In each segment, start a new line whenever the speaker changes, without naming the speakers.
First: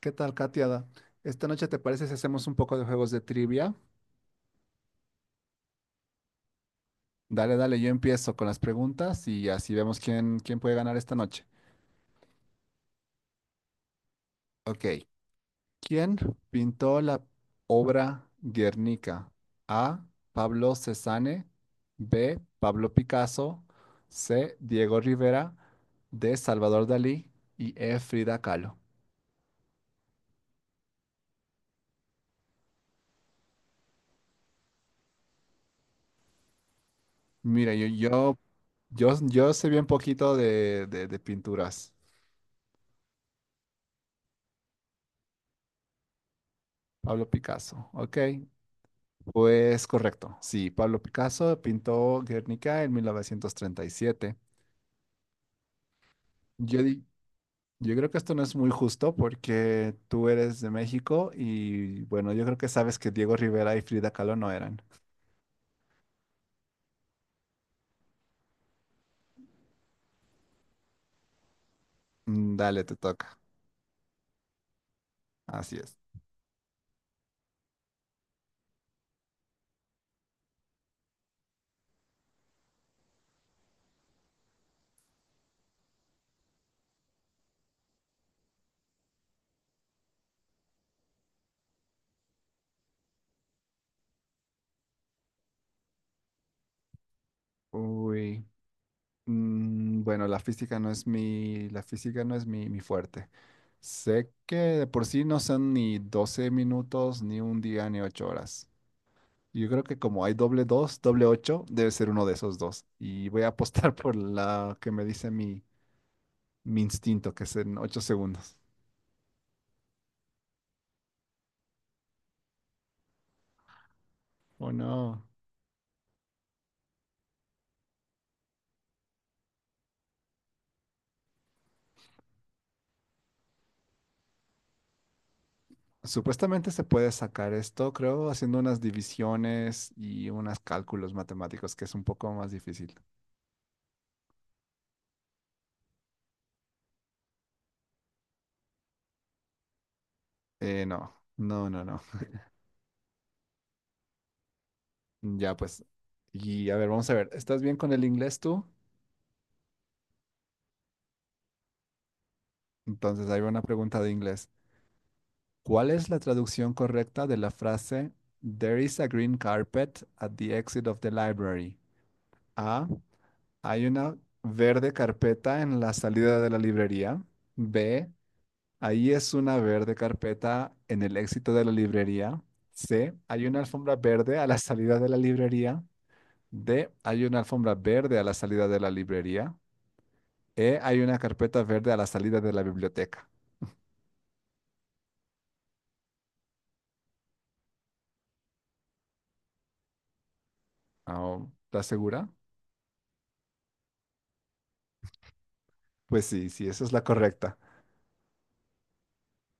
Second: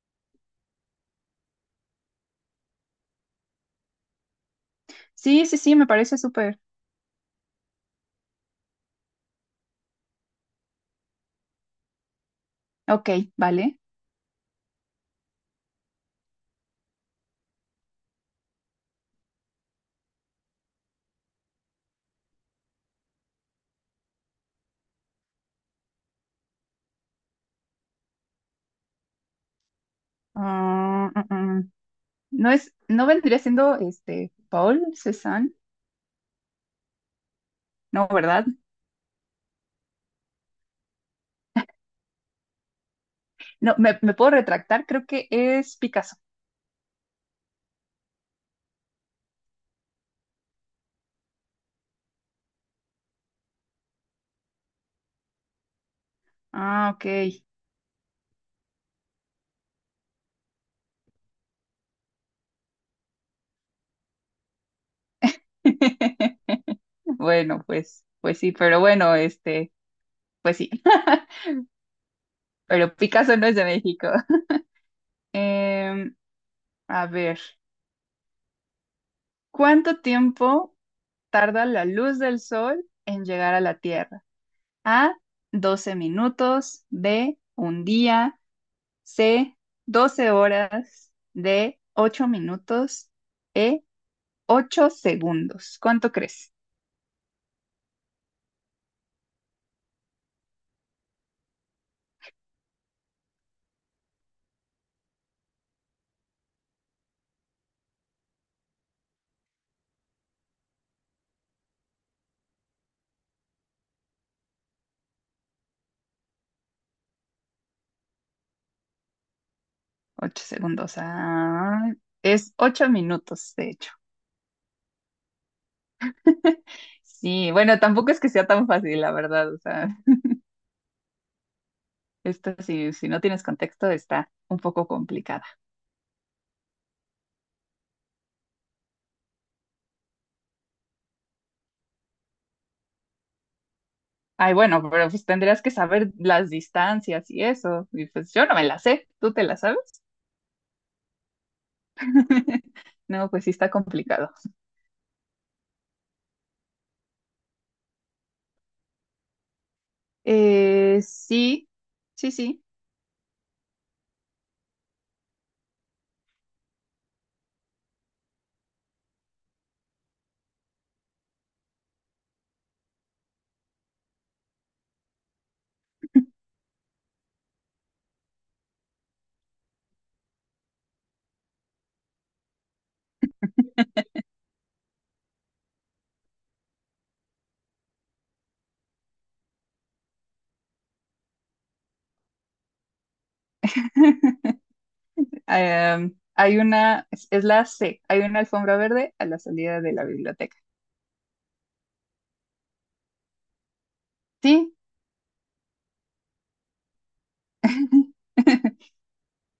¿Qué tal, Katiada? ¿Esta noche te parece si hacemos un poco de juegos de trivia?
Sí, sí, sí, me parece súper.
Dale, dale, yo empiezo con las preguntas y así vemos quién puede ganar esta noche.
Ok, vale.
Ok. ¿Quién pintó la obra Guernica? A. Pablo Cézanne. B. Pablo Picasso. C. Diego Rivera. D. Salvador Dalí. Y E. Frida Kahlo.
Ah, mm, mm. No vendría siendo este Paul Cézanne,
Mira, yo,
no,
yo,
¿verdad?
yo, yo sé bien poquito de pinturas.
No, me puedo retractar, creo que es Picasso.
Pablo Picasso. Ok, pues correcto, sí, Pablo Picasso pintó Guernica en 1937. Yo,
Ah,
di-
ok.
yo creo que esto no es muy justo porque tú eres de México y bueno, yo creo que sabes que Diego Rivera y Frida Kahlo no eran.
Bueno, pues sí, pero bueno, este, pues sí.
Mm. Dale,
Pero
te
Picasso
toca.
no es de México.
Así es.
Em, a ver, ¿cuánto tiempo tarda la luz del sol en llegar a la Tierra? A, 12 minutos, B, un día. C, 12 horas. D, 8 minutos. E, 8 segundos. ¿Cuánto crees?
Uy, bueno, la física no es mi fuerte. Sé que de por sí no son ni 12 minutos, ni un día, ni 8 horas. Yo creo que como hay doble dos, doble ocho, debe ser uno de esos dos. Y voy a apostar por la que me dice mi instinto, que es en 8 segundos.
8 segundos. Ah, es 8 minutos, de hecho.
Oh, no.
Sí, bueno, tampoco es que sea tan fácil, la verdad. O sea, esto si no tienes contexto está un poco complicada.
Supuestamente se puede sacar esto, creo, haciendo unas divisiones y unos cálculos matemáticos, que es un poco más difícil.
Ay, bueno, pero pues tendrías que saber las distancias y eso. Y pues yo no me las sé, ¿tú te las sabes?
No, no, no, no.
No, pues sí está complicado.
Ya pues. Y a ver, vamos a ver. ¿Estás bien con el inglés tú?
Sí, sí, sí.
Entonces, ahí va una pregunta de inglés. ¿Cuál es la traducción correcta de la frase There is a green carpet at the exit of the library? A. Hay una verde carpeta en la salida de la librería. B. Ahí es una verde carpeta en el éxito de la librería. C. Hay una alfombra verde a la salida de la librería. D. Hay una alfombra verde a la salida de la librería. E. Hay una carpeta verde a la salida de la biblioteca.
Es la C, hay una alfombra verde a la salida de la biblioteca.
Ah, ¿estás segura?
Sí,
Pues sí, sí, esa es la correcta.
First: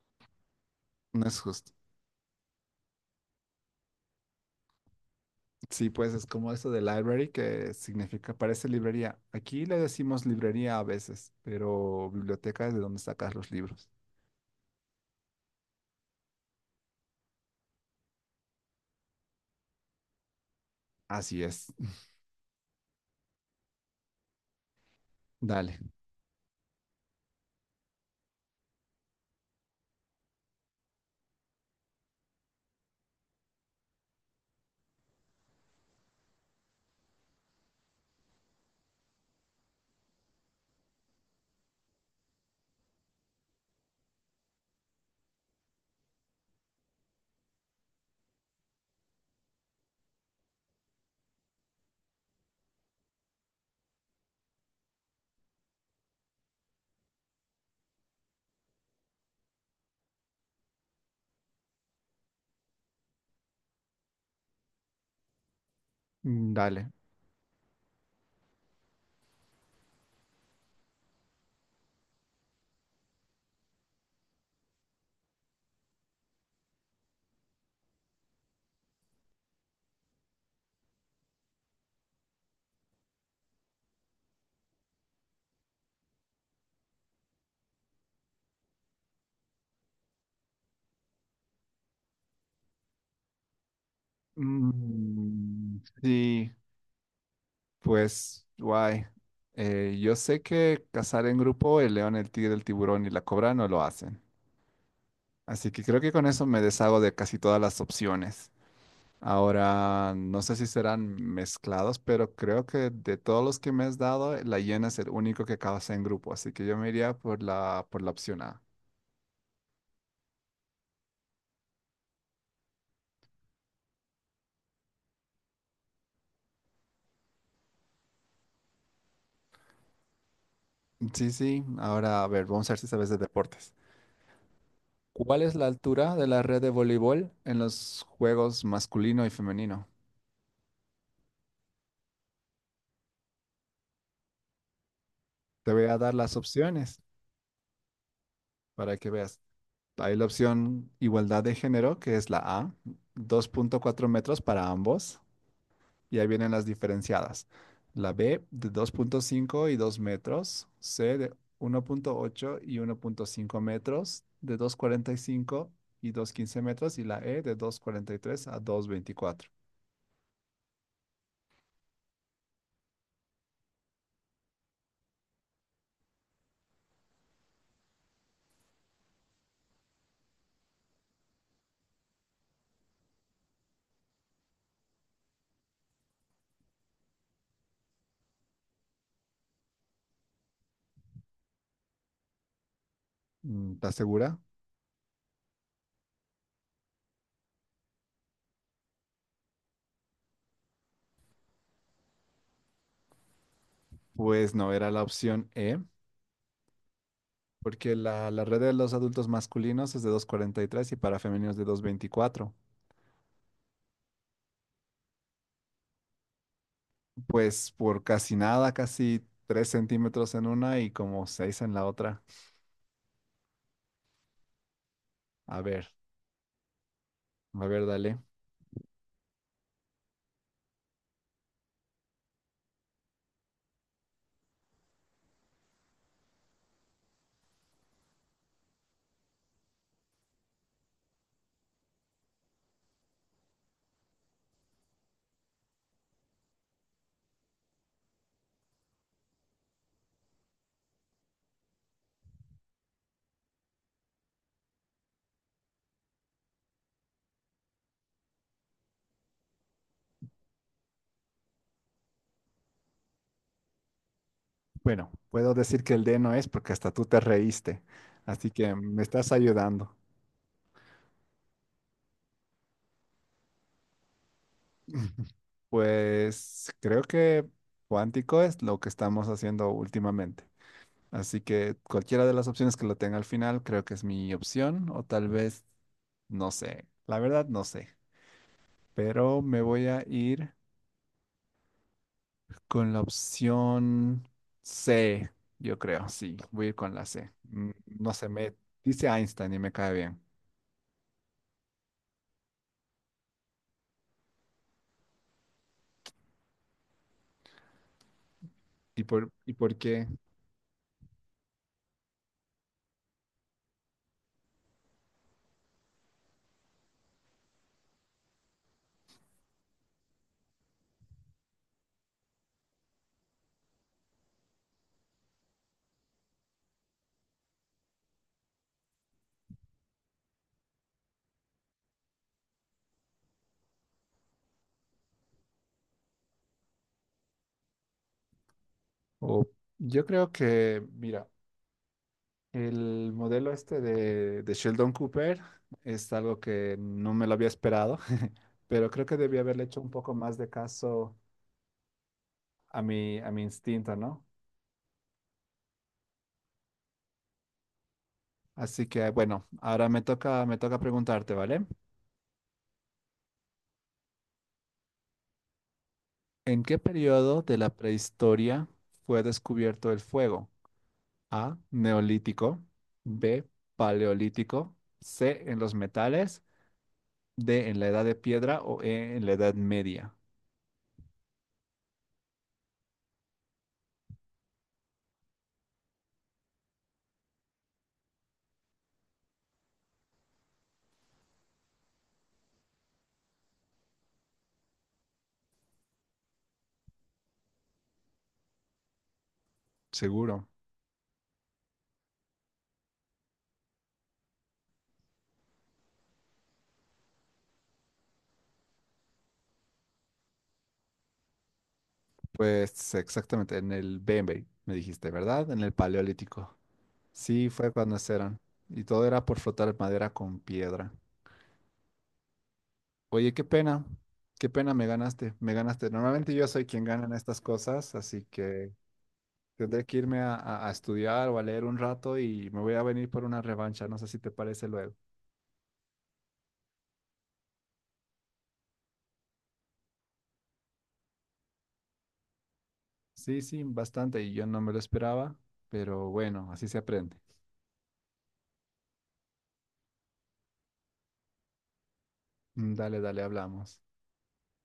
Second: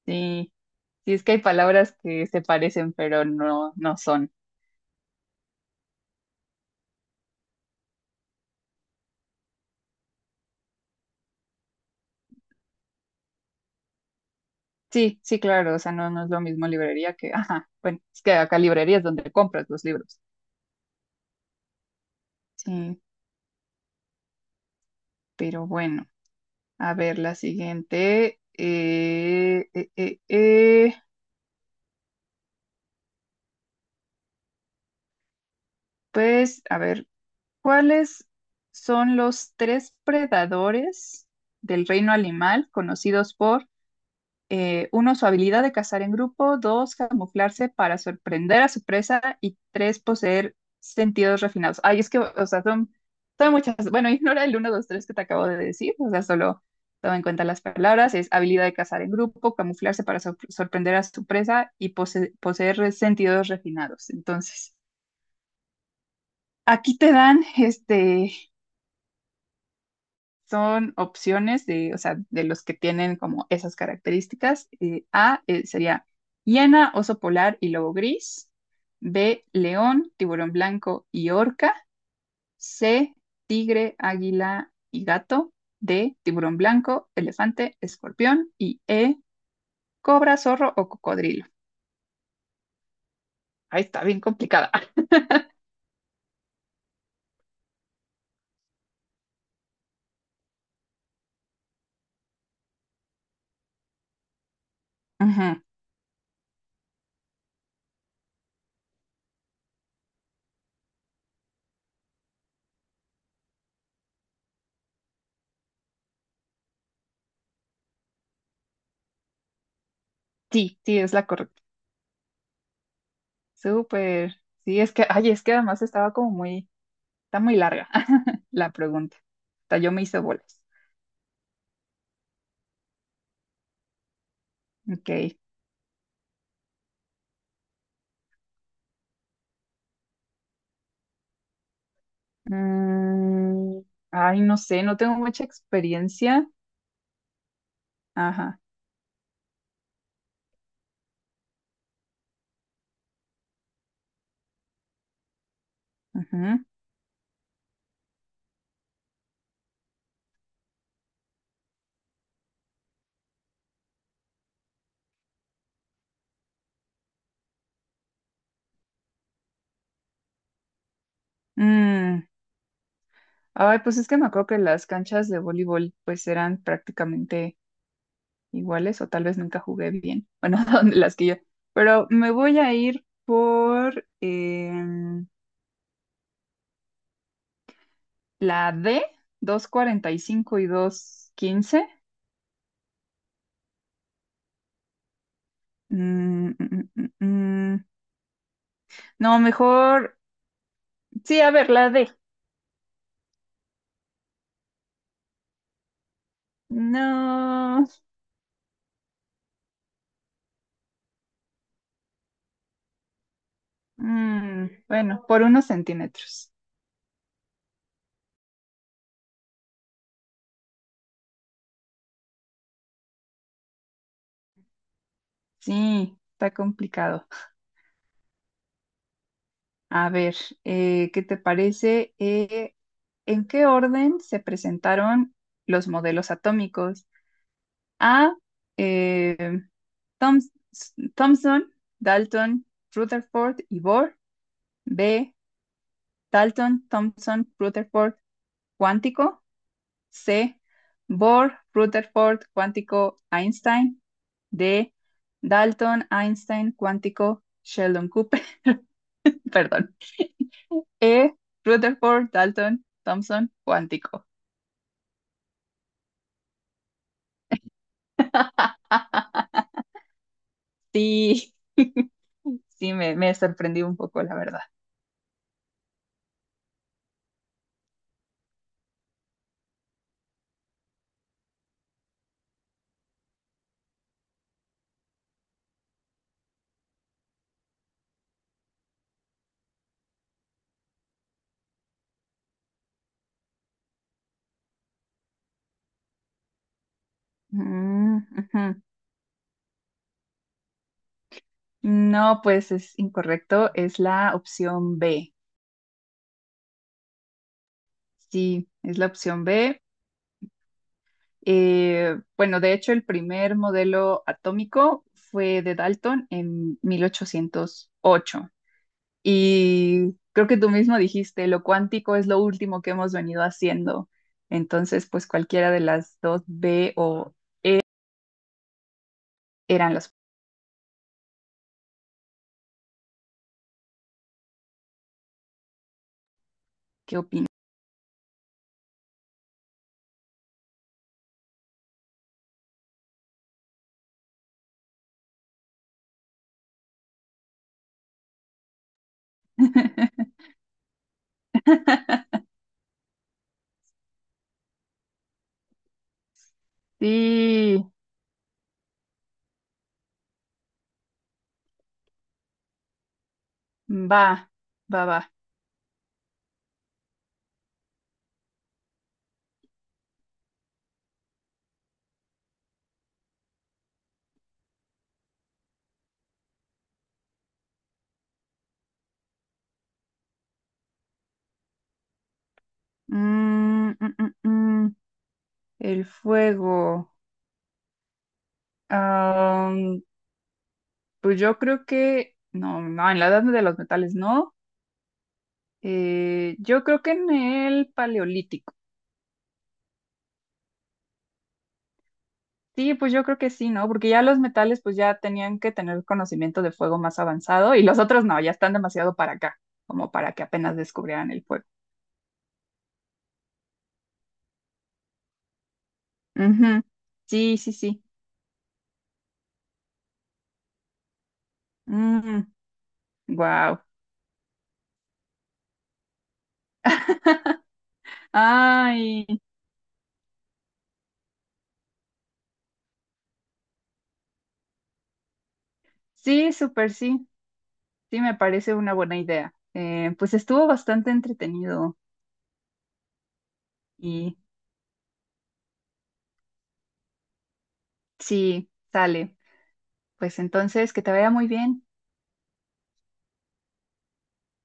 sí, sí, es
No
que hay
es justo.
palabras que se parecen, pero no, no son.
Sí, pues es como eso de library, que significa, parece librería. Aquí le decimos librería a veces, pero biblioteca es de donde sacas los libros.
Sí, sí, claro, o sea, no, no es lo mismo librería que, ajá, bueno, es que acá librería es donde compras los libros.
Así es.
Sí, pero
Dale,
bueno, a ver, la siguiente, pues, a ver. ¿Cuáles son los tres predadores del reino animal conocidos por, uno, su habilidad de cazar en grupo, dos, camuflarse para sorprender a su presa y tres, poseer sentidos refinados? Ay, es que, o sea, son muchas. Bueno, ignora el uno, dos, tres que te acabo de decir, o sea, solo toma en cuenta las palabras. Es habilidad de cazar en grupo, camuflarse para sorprender a su presa y poseer sentidos refinados. Entonces,
dale.
aquí te dan este. Son opciones de, o sea, de los que tienen como esas características. A, sería hiena, oso polar y lobo gris. B, león, tiburón blanco y orca. C, tigre, águila y gato. D, tiburón blanco, elefante, escorpión. Y E, cobra, zorro o cocodrilo. Ahí está, bien complicada.
Mm, sí, pues, guay. Yo sé que cazar en grupo, el león, el tigre, el tiburón y la cobra no lo hacen.
Ujú.
Así que creo que con eso me deshago de casi todas las opciones. Ahora, no sé si serán mezclados, pero creo que de todos los que me has dado, la hiena es el único que causa en grupo, así que yo me iría por la opción A.
Sí, sí, es la correcta. Súper. Sí, es que, ay, es que además estaba como muy, está muy larga la pregunta. Hasta yo me hice bolas.
Sí, sí, ahora a ver, vamos a ver si sabes de deportes.
Ok.
¿Cuál es la altura de la red de voleibol en los juegos masculino y femenino?
Mm, Ay, no sé, no tengo mucha
Te voy a dar las
experiencia.
opciones
Ajá.
para que veas. Hay la opción igualdad de género, que es la A, 2.4 metros para ambos. Y ahí vienen
Ujú.
las diferenciadas. La B de 2.5 y 2 metros, C de 1.8 y 1.5 metros, de 2.45 y 2.15 metros, y la E de 2.43 a 2.24.
Mm, Ay, pues es que me acuerdo que las canchas de voleibol pues eran prácticamente iguales o tal vez nunca jugué bien. Bueno, donde las que yo. Pero me voy a ir por la D, 240 y 2.15.
¿Estás segura?
Mm, mm, mm, mm, mm. No, mejor. Sí, a ver, la D.
Pues no, era la opción E,
No.
porque la red de los adultos masculinos es de 2.43 y para femeninos de 2.24.
Bueno, por unos centímetros.
Pues por casi nada, casi 3 centímetros en una y como 6 en la otra. A ver,
Sí, está complicado.
a ver, dale.
A ver, ¿qué te parece? ¿En qué orden se presentaron los modelos atómicos? A, eh, Thoms- Thomson, Dalton, Rutherford y Bohr. B, Dalton, Thomson, Rutherford, cuántico. C. Bohr, Rutherford, cuántico, Einstein. D. Dalton, Einstein, cuántico, Sheldon Cooper. Perdón. E. Rutherford, Dalton, Thomson, cuántico.
Bueno, puedo decir que el D no es porque hasta tú te reíste, así que me estás ayudando.
Sí, sí, me sorprendí un poco, la verdad.
Pues creo que cuántico es lo que estamos haciendo últimamente. Así que cualquiera de las opciones que lo tenga al final creo que es mi opción o tal vez, no sé, la verdad no sé, pero me voy a ir con la opción C, yo creo, sí, voy a ir con la C. No
Mm,
sé, me
ujú.
dice Einstein y me cae bien.
No, pues es incorrecto. Es la opción B. Sí, es
¿Y
la
por,
opción
y por
B.
qué?
Bueno, de hecho, el primer modelo atómico fue de Dalton en 1808. Y creo que tú mismo dijiste, lo cuántico es lo último que hemos venido haciendo. Entonces, pues cualquiera de las dos B o eran las que opinan.
O yo creo que, mira, el modelo este de Sheldon Cooper es algo que no me lo había esperado, pero creo que debí haberle hecho un poco más de caso a mi instinto, ¿no?
Sí,
Así que, bueno, ahora me toca preguntarte, ¿vale?
va, va, va.
¿En qué periodo de la prehistoria fue descubierto el fuego? A, neolítico, B, paleolítico, C, en los metales, D en la edad de piedra o E en la edad media.
Mm, mm, mm, mm. El fuego. Am, pues yo creo que, no, no, en la edad de los metales no. Yo creo que en el paleolítico.
Seguro.
Sí, pues yo creo que sí, ¿no? Porque ya los metales pues ya tenían que tener conocimiento de fuego más avanzado y los otros no, ya están demasiado para acá, como para que apenas descubrieran el fuego.
Pues exactamente, en el B, M B, me dijiste, ¿verdad? En el paleolítico.
Ujú.
Sí,
Sí,
fue
sí,
cuando
sí.
eran. Y todo era por frotar madera con piedra. Oye, qué
Wow.
pena. Qué pena, me ganaste. Me ganaste. Normalmente yo soy quien gana en estas cosas, así que
Ay,
tendré que irme a estudiar o a leer un rato y me voy a venir por una revancha. No sé si te parece luego.
sí, súper sí. Sí, me parece una buena idea. Pues estuvo bastante entretenido
Sí, sí, bastante y
y
yo no me lo esperaba, pero bueno, así se aprende.
sí, sale. Pues entonces, que te vaya muy bien.
Dale, dale, hablamos.